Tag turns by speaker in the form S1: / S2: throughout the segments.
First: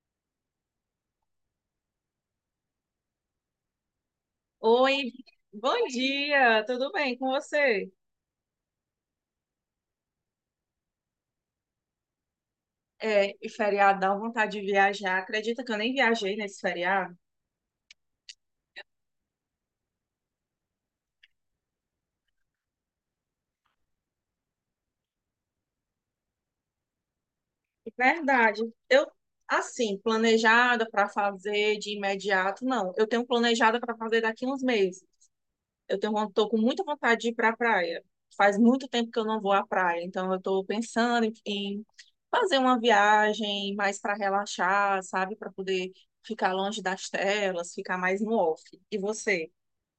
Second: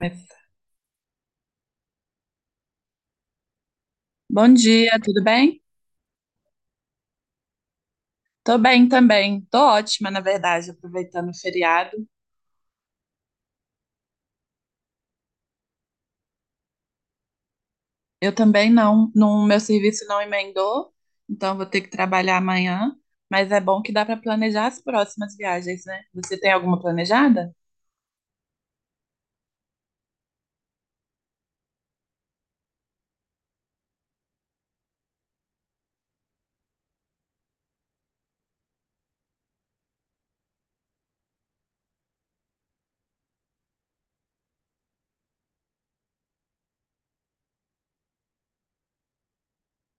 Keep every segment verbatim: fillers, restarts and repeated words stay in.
S1: Mas- Bom dia,
S2: Oi,
S1: tudo bem?
S2: bom dia, tudo bem com você?
S1: Tô bem também. Tô ótima, na verdade, aproveitando o feriado.
S2: É, e feriado dá vontade de viajar. Acredita que eu nem viajei nesse feriado?
S1: Eu também não, no meu serviço não emendou, então vou ter que trabalhar amanhã, mas é bom que dá para planejar as próximas viagens, né? Você tem alguma planejada?
S2: Verdade. Eu, assim, planejada para fazer de imediato, não. Eu tenho planejada para fazer daqui uns meses. Eu tenho, von- tô com muita vontade de ir para a praia. Faz muito tempo que eu não vou à praia, então eu estou pensando em, em fazer uma viagem mais para relaxar, sabe? Para poder ficar longe das telas, ficar mais no off. E você?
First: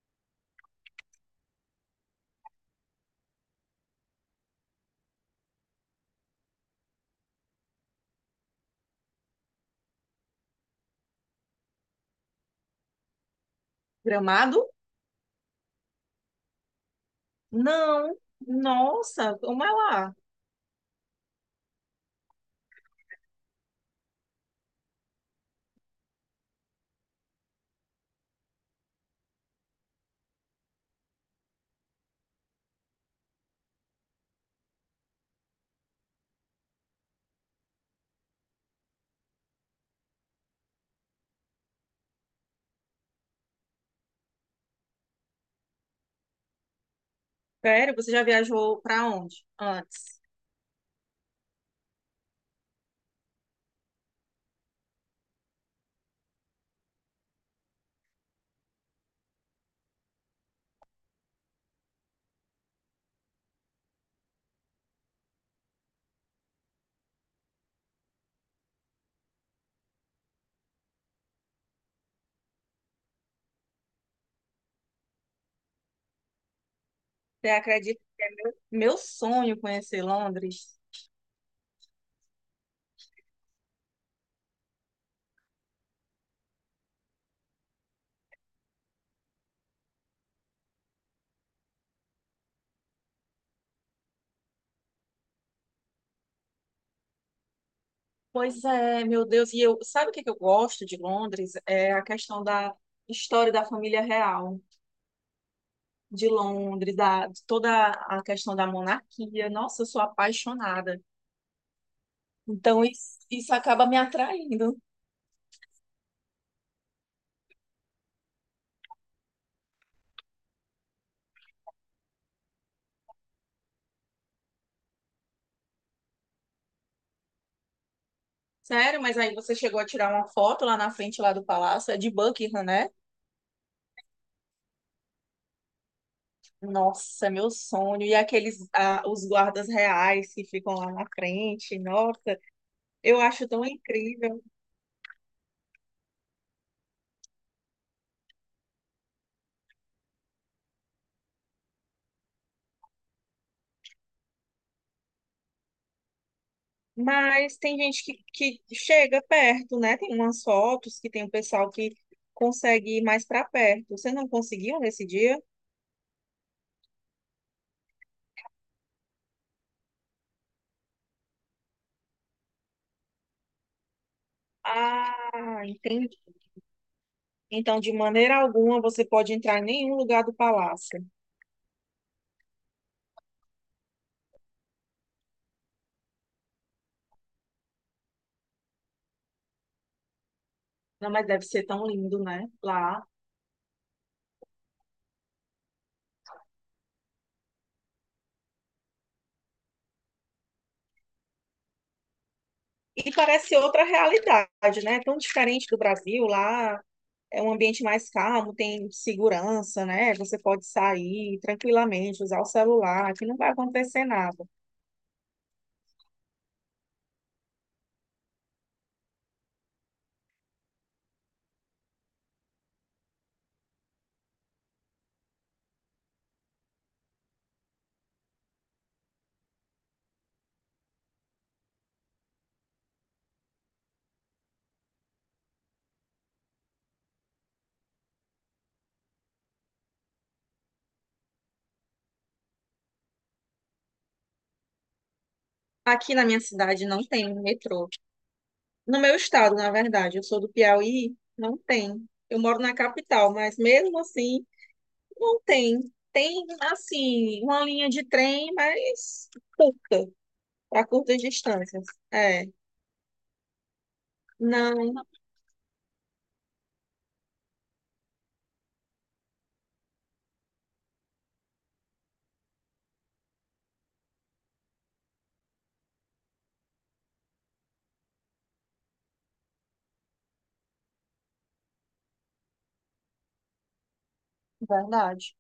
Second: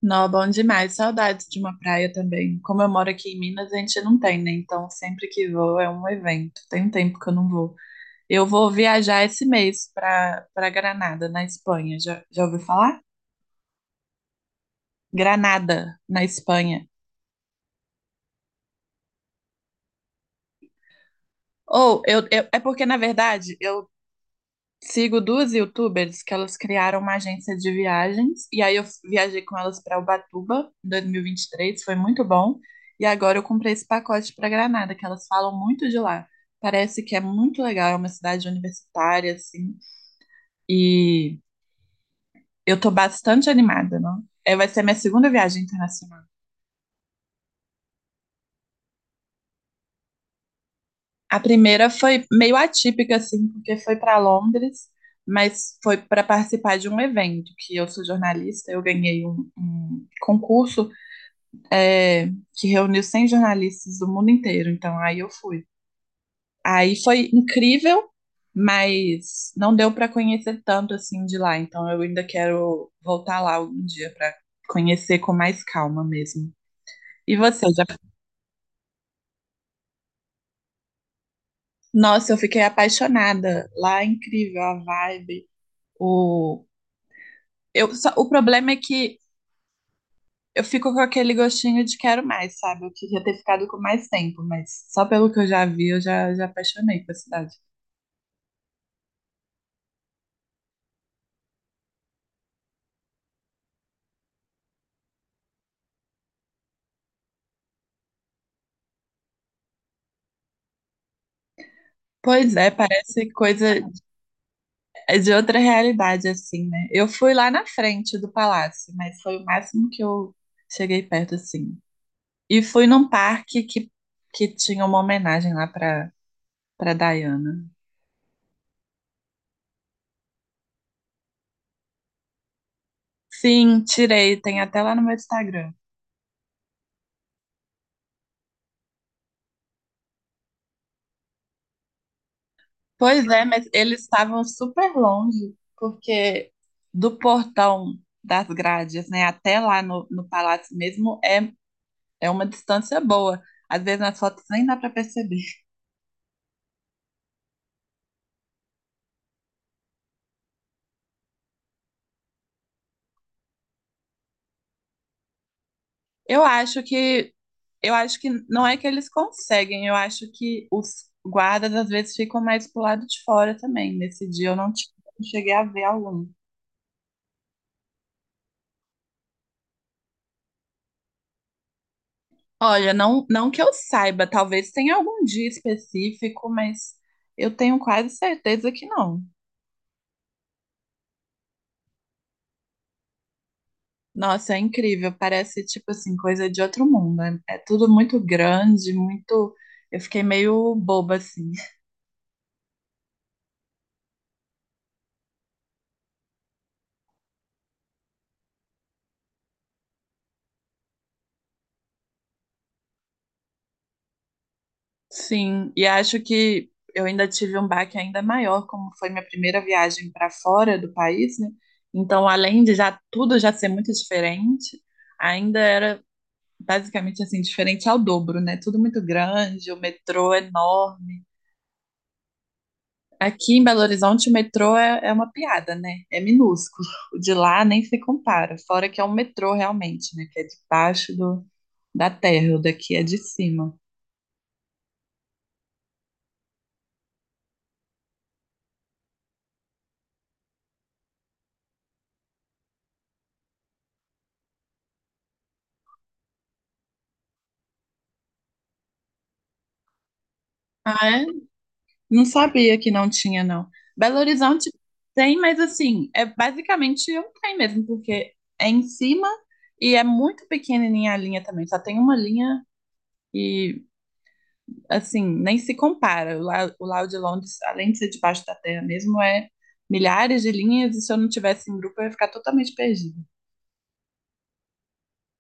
S1: Não, bom demais. Saudades de uma praia também. Como eu moro aqui em Minas, a gente não tem, né? Então sempre que vou é um evento. Tem um tempo que eu não vou. Eu vou viajar esse mês para para Granada, na Espanha. Já, já ouviu falar?
S2: Gramado?
S1: Granada, na Espanha.
S2: Não, nossa, como é lá?
S1: Ou, eu, eu- é porque, na verdade, eu sigo duas youtubers que elas criaram uma agência de viagens, e aí eu viajei com elas para Ubatuba em dois mil e vinte e três, foi muito bom. E agora eu comprei esse pacote para Granada, que elas falam muito de lá. Parece que é muito legal, é uma cidade universitária, assim, e eu tô bastante animada, não? É, vai ser minha segunda viagem internacional.
S2: Sério, você já viajou para onde antes?
S1: A primeira foi meio atípica, assim, porque foi para Londres, mas foi para participar de um evento, que eu sou jornalista, eu ganhei um, um concurso é, que reuniu cem jornalistas do mundo inteiro, então aí eu fui. Aí foi incrível, mas não deu para conhecer tanto assim de lá, então eu ainda quero voltar lá algum dia para conhecer com mais calma mesmo. E
S2: Você
S1: você já?
S2: acredita que é meu, meu sonho conhecer Londres?
S1: Nossa, eu fiquei apaixonada. Lá é incrível a vibe, o Eu, só- o problema é que eu fico com aquele gostinho de quero mais, sabe? Eu queria ter ficado com mais tempo, mas só pelo que eu já vi, eu já, já apaixonei pela cidade.
S2: Pois é, meu Deus, e eu, sabe o que que eu gosto de Londres? É a questão da história da família real de Londres, da de toda a questão da monarquia. Nossa, eu sou apaixonada.
S1: Pois é,
S2: Então isso,
S1: parece
S2: isso
S1: coisa
S2: acaba me atraindo.
S1: de outra realidade, assim, né? Eu fui lá na frente do palácio, mas foi o máximo que eu cheguei perto, assim. E fui num parque que, que tinha uma homenagem lá pra, pra Diana.
S2: Sério, mas aí você chegou a tirar uma foto lá na frente lá do palácio, é de Buckingham, né?
S1: Sim, tirei, tem até lá no meu Instagram.
S2: Nossa, é meu sonho. E aqueles, ah, os guardas reais que ficam lá na frente, nossa, eu
S1: Pois é,
S2: acho tão
S1: mas eles
S2: incrível.
S1: estavam super longe, porque do portão das grades, né, até lá no, no palácio mesmo, é, é uma distância boa. Às vezes nas fotos nem dá para perceber.
S2: Mas tem gente que, que chega perto, né? Tem umas fotos que tem o pessoal que consegue ir mais para perto. Você não conseguiu nesse dia?
S1: Eu acho que eu acho que não é que eles conseguem, eu acho que os guardas às vezes ficam mais pro lado de fora também. Nesse dia eu não, tive- não
S2: Ah,
S1: cheguei a ver
S2: entendi.
S1: algum.
S2: Então, de maneira alguma, você pode entrar em nenhum lugar do palácio.
S1: Olha, não, não que eu saiba, talvez tenha algum dia específico, mas eu tenho quase certeza que não.
S2: Não, mas deve ser tão lindo, né? Lá.
S1: Nossa, é incrível. Parece, tipo assim, coisa de outro mundo. É, é tudo muito grande, muito. Eu fiquei meio boba, assim.
S2: E parece outra realidade, né? Tão diferente do Brasil lá. É um ambiente mais calmo, tem segurança, né? Você pode sair tranquilamente, usar o celular, que não vai acontecer nada.
S1: Sim, e acho que eu ainda tive um baque ainda maior, como foi minha primeira viagem para fora do país, né? Então, além de já tudo já ser muito diferente, ainda era basicamente assim, diferente ao dobro, né? Tudo muito grande, o metrô enorme. Aqui em Belo Horizonte, o metrô é, é uma piada, né? É minúsculo. O de lá nem se compara. Fora que é um metrô realmente, né? Que é debaixo do, da terra, o daqui é de cima.
S2: Aqui na minha cidade não tem um metrô. No meu estado, na verdade, eu sou do Piauí, não tem. Eu moro na capital, mas mesmo assim, não tem. Tem, assim, uma linha de trem, mas curta, para
S1: Ah,
S2: curtas
S1: é?
S2: distâncias.
S1: Não
S2: É,
S1: sabia que não tinha, não. Belo Horizonte
S2: não.
S1: tem, mas assim, é basicamente um trem mesmo, porque é em cima e é muito pequenininha a linha também. Só tem uma linha e assim, nem se compara. O Lau, o Lau de Londres, além de ser debaixo da terra mesmo, é milhares de linhas e se eu não tivesse em grupo eu ia ficar totalmente perdida.
S2: Verdade.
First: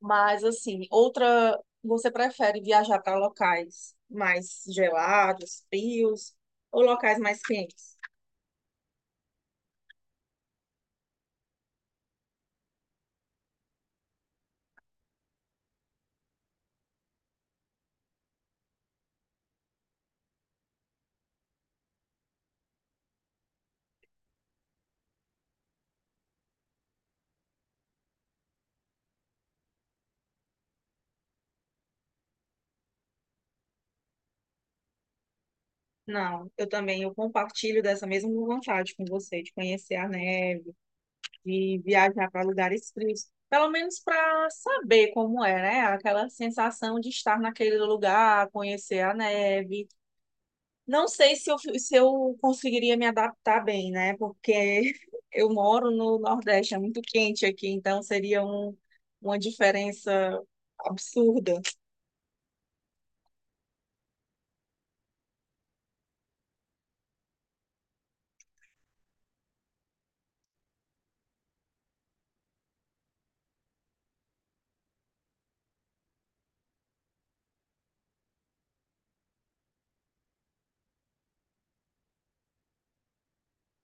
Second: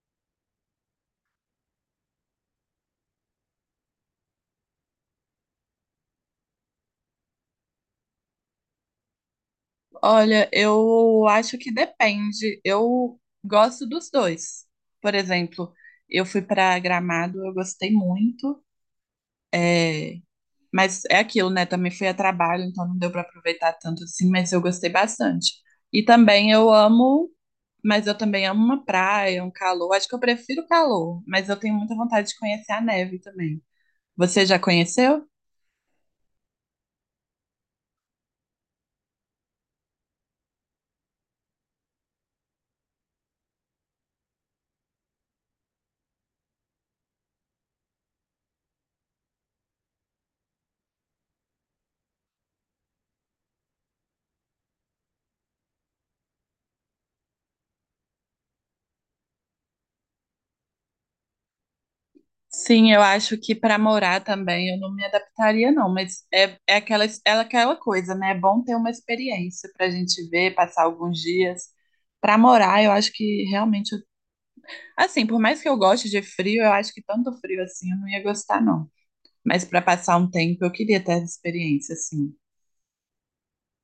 S2: Mas assim, outra, você prefere viajar para locais mais gelados, frios ou locais mais quentes?
S1: Olha, eu acho que depende. Eu gosto dos dois. Por exemplo, eu fui para Gramado, eu gostei muito. É, mas é aquilo, né? Também fui a trabalho, então não deu para aproveitar tanto assim, mas eu gostei bastante. E também eu amo Mas eu também amo uma praia, um calor. Acho que eu prefiro o calor, mas eu tenho muita vontade de conhecer a neve também. Você já conheceu?
S2: Não, eu também eu compartilho dessa mesma vontade com você de conhecer a neve, de viajar para lugares frios, pelo menos para saber como é, né? Aquela sensação de estar naquele lugar, conhecer a neve. Não sei se eu, se eu conseguiria me adaptar bem, né? Porque eu moro no Nordeste, é muito quente aqui, então seria um, uma diferença absurda.
S1: Sim, eu acho que para morar também eu não me adaptaria, não, mas é, é aquela, é aquela coisa, né? É bom ter uma experiência para a gente ver, passar alguns dias. Para morar, eu acho que realmente. Eu- Assim, por mais que eu goste de frio, eu acho que tanto frio assim eu não ia gostar, não. Mas para passar um tempo, eu queria ter essa experiência, assim.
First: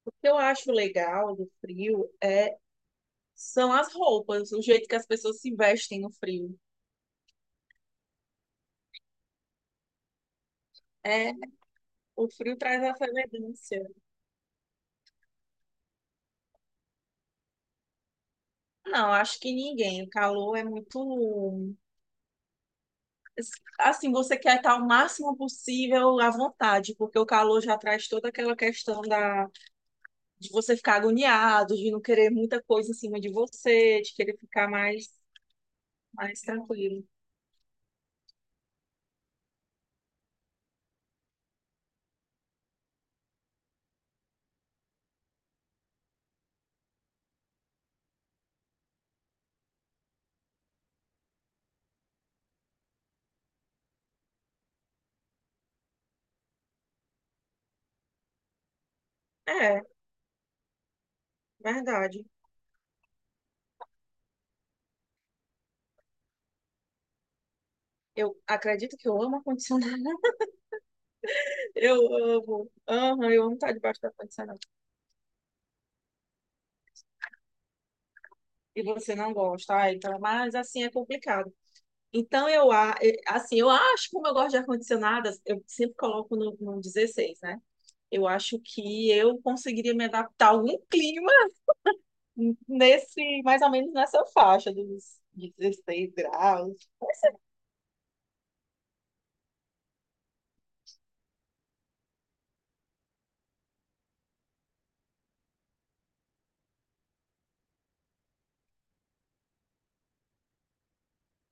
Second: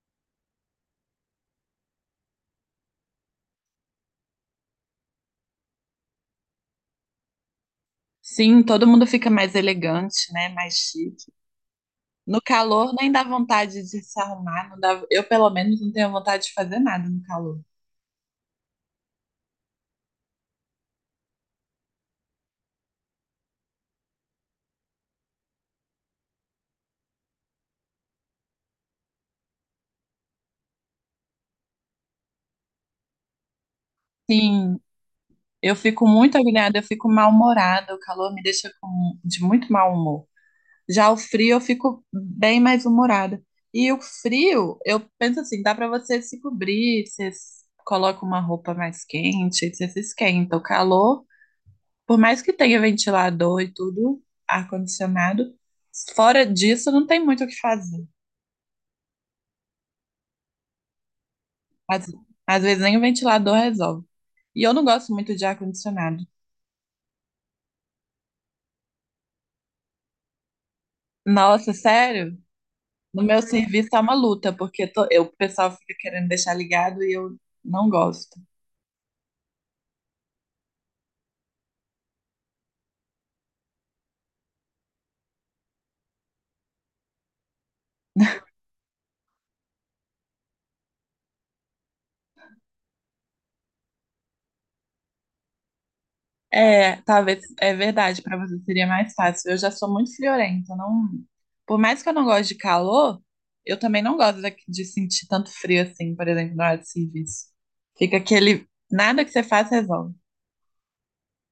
S2: O que eu acho legal do frio é, são as roupas, o jeito que as pessoas se vestem no frio.
S1: Sim, todo mundo fica mais elegante, né? Mais chique.
S2: É, o
S1: No
S2: frio traz
S1: calor
S2: essa
S1: nem dá
S2: elegância.
S1: vontade de se arrumar, não dá... eu pelo menos não tenho vontade de fazer nada no calor.
S2: Não, acho que ninguém. O calor é muito. Assim, você quer estar o máximo possível à vontade, porque o calor já traz toda aquela questão da de você ficar agoniado, de não querer muita coisa em cima de você, de querer ficar
S1: Sim,
S2: mais,
S1: eu fico muito
S2: mais
S1: agoniada, eu
S2: tranquilo.
S1: fico mal-humorada, o calor me deixa com... de muito mau humor. Já o frio eu fico bem mais humorada. E o frio, eu penso assim, dá para você se cobrir, você s- coloca uma roupa mais quente, você se esquenta. O calor Por mais que tenha ventilador e tudo, ar-condicionado, fora disso não tem muito o que fazer.
S2: É,
S1: Às,
S2: verdade.
S1: às vezes nem o ventilador resolve. E eu não gosto muito de ar-condicionado.
S2: Eu acredito que eu amo ar-condicionado.
S1: Nossa,
S2: Eu
S1: sério?
S2: amo.
S1: No
S2: Aham,
S1: meu
S2: eu amo estar
S1: serviço é
S2: debaixo do
S1: uma luta,
S2: ar-condicionado.
S1: porque to- eu, o pessoal fica querendo deixar ligado e eu não gosto.
S2: E você não gosta. Ah, então, mas assim é complicado. Então, eu, a- eh, assim, eu acho, como eu gosto de ar-condicionado, eu sempre coloco no, no dezesseis, né? Eu acho que eu conseguiria me adaptar a algum clima nesse, mais ou menos nessa faixa dos dezesseis graus.
S1: É, talvez é verdade, para você seria mais fácil. Eu já sou muito friorenta, não, por mais que eu não goste de calor, eu também não gosto da- de sentir tanto frio assim, por exemplo, na hora de serviço. Fica aquele, nada que você faz resolve.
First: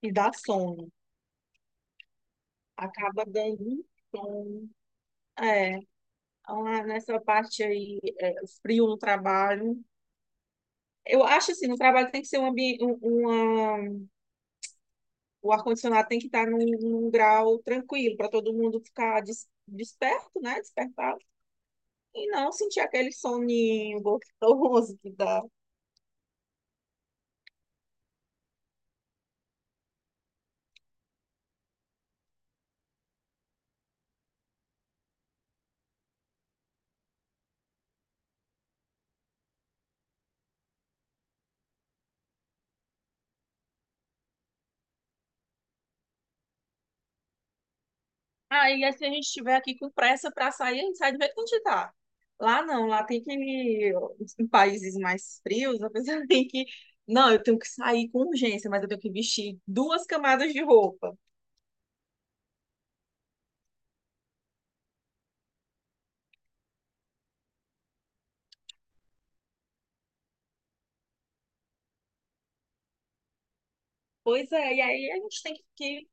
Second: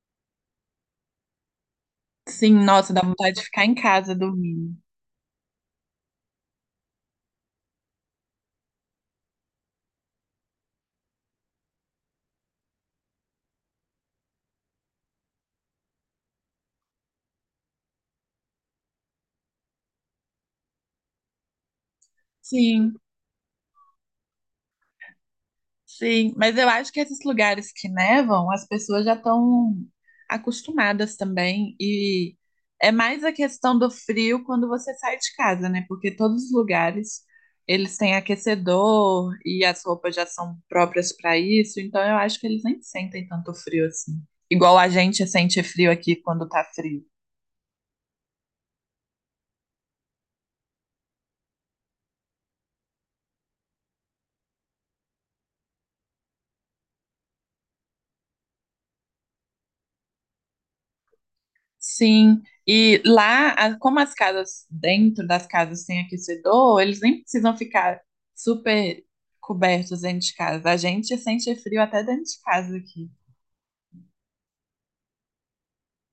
S2: E dá sono.
S1: Sim, nossa, dá
S2: Acaba
S1: vontade de
S2: dando
S1: ficar em
S2: um
S1: casa
S2: sono.
S1: dormindo.
S2: É, lá nessa parte aí, é, frio no trabalho. Eu acho assim, no trabalho tem que ser um ambiente, um, uma, o ar-condicionado tem que estar num, num grau tranquilo para todo mundo ficar des- desperto, né? Despertado. E não sentir
S1: Sim.
S2: aquele soninho gostoso que dá.
S1: Sim, mas eu acho que esses lugares que nevam, as pessoas já estão acostumadas também. E é mais a questão do frio quando você sai de casa, né? Porque todos os lugares eles têm aquecedor e as roupas já são próprias para isso. Então eu acho que eles nem sentem tanto frio assim. Igual a gente sente frio aqui quando tá frio.
S2: Aí, se a gente estiver aqui com pressa para sair, a gente sai do jeito que a gente tá. Lá não, lá tem que. Em países mais frios, a pessoa tem que. Não, eu tenho que sair com urgência, mas eu tenho que vestir duas camadas de roupa.
S1: Sim, e lá, a- como as casas, dentro das casas tem aquecedor, eles nem precisam ficar super cobertos dentro de casa. A gente sente frio até dentro de casa aqui.
S2: Pois é, e aí a gente tem que. Que-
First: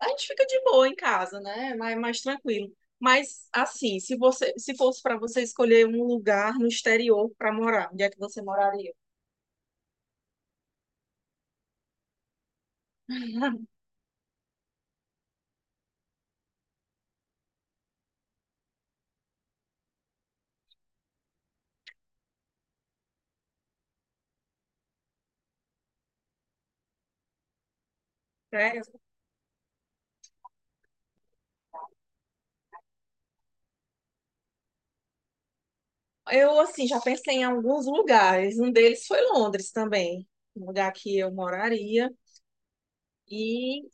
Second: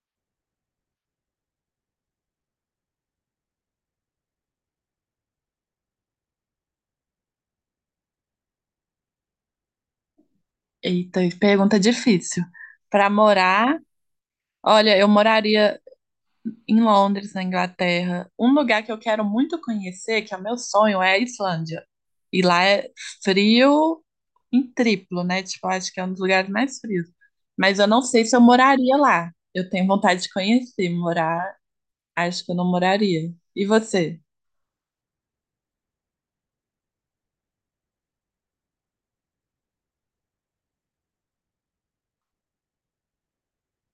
S2: A gente fica de boa em casa, né? Mais, mais tranquilo. Mas, assim, se você, se fosse para você escolher um lugar no exterior para morar, onde é que você moraria?
S1: Eita, pergunta difícil. Para morar, olha, eu moraria em Londres, na Inglaterra. Um lugar que eu quero muito conhecer, que é o meu sonho, é a Islândia. E lá é frio, em triplo, né? Tipo, acho que é um dos lugares mais frios. Mas eu não sei se eu
S2: É.
S1: moraria lá. Eu tenho vontade de conhecer, morar, acho que eu não moraria. E você?
S2: Eu, assim, já pensei em alguns lugares. Um deles foi Londres também, um lugar que eu moraria. E,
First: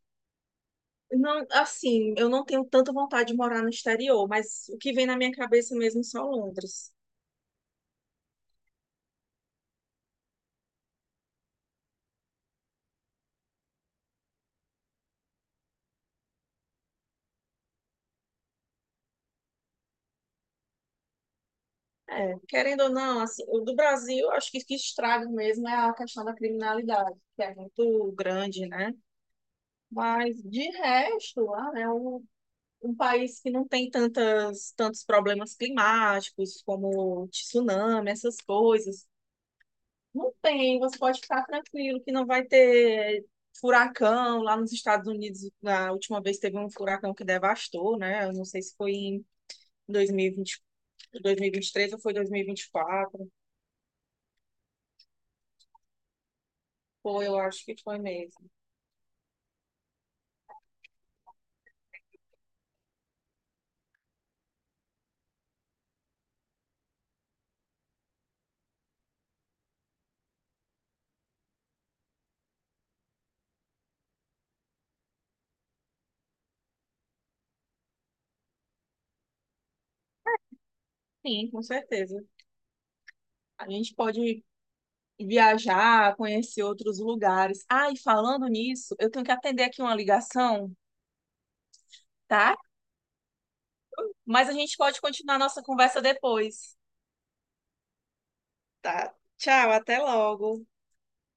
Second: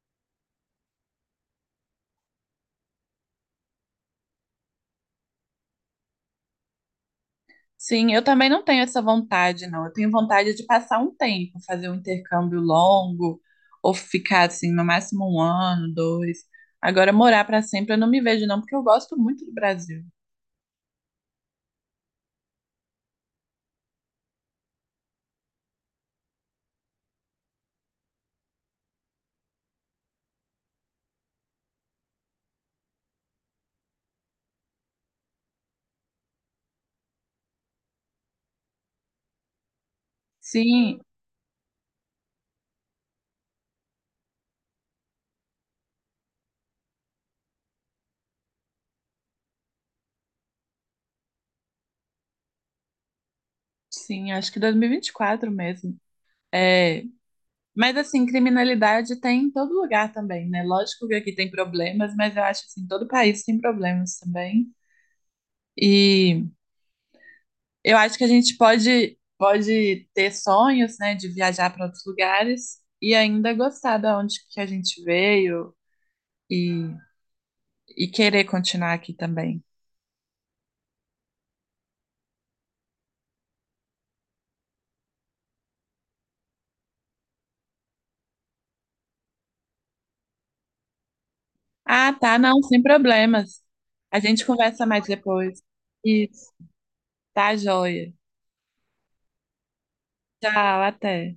S2: não, assim, eu não tenho tanta vontade de morar no exterior, mas o que vem na minha cabeça mesmo é só Londres.
S1: Sim, eu também não tenho essa vontade, não. Eu tenho vontade de passar um tempo, fazer um intercâmbio longo, ou ficar assim, no máximo um ano, dois. Agora, morar para sempre, eu não me vejo, não, porque eu gosto muito do Brasil.
S2: É, querendo ou não, assim, o do Brasil, eu acho que o que estraga mesmo é a questão da criminalidade, que é muito grande, né? Mas, de resto, lá, é o um país que não tem tantas, tantos problemas climáticos, como tsunami, essas coisas. Não tem, você
S1: Sim,
S2: pode ficar tranquilo que não vai ter furacão. Lá nos Estados Unidos, na última vez teve um furacão que devastou, né? Eu não sei se foi em dois dois mil mil e e vinte dois mil e vinte e três ou foi dois mil e e vinte e quatro.
S1: sim, acho que dois mil e vinte e quatro mesmo. É,
S2: Foi, eu acho que
S1: mas
S2: foi
S1: assim,
S2: mesmo.
S1: criminalidade tem em todo lugar também, né? Lógico que aqui tem problemas, mas eu acho assim, todo país tem problemas também. E eu acho que a gente pode pode ter sonhos, né, de viajar para outros lugares e ainda gostar da onde que a gente veio e, e querer continuar aqui também.
S2: Sim, com certeza. A gente pode viajar, conhecer outros lugares. Ah, e falando nisso, eu tenho que atender aqui uma ligação,
S1: Ah, tá,
S2: tá?
S1: não, sem problemas. A gente
S2: Mas a gente
S1: conversa
S2: pode
S1: mais
S2: continuar
S1: depois.
S2: nossa conversa
S1: Isso,
S2: depois,
S1: tá joia.
S2: tá? Tchau, até logo.
S1: Tchau, até.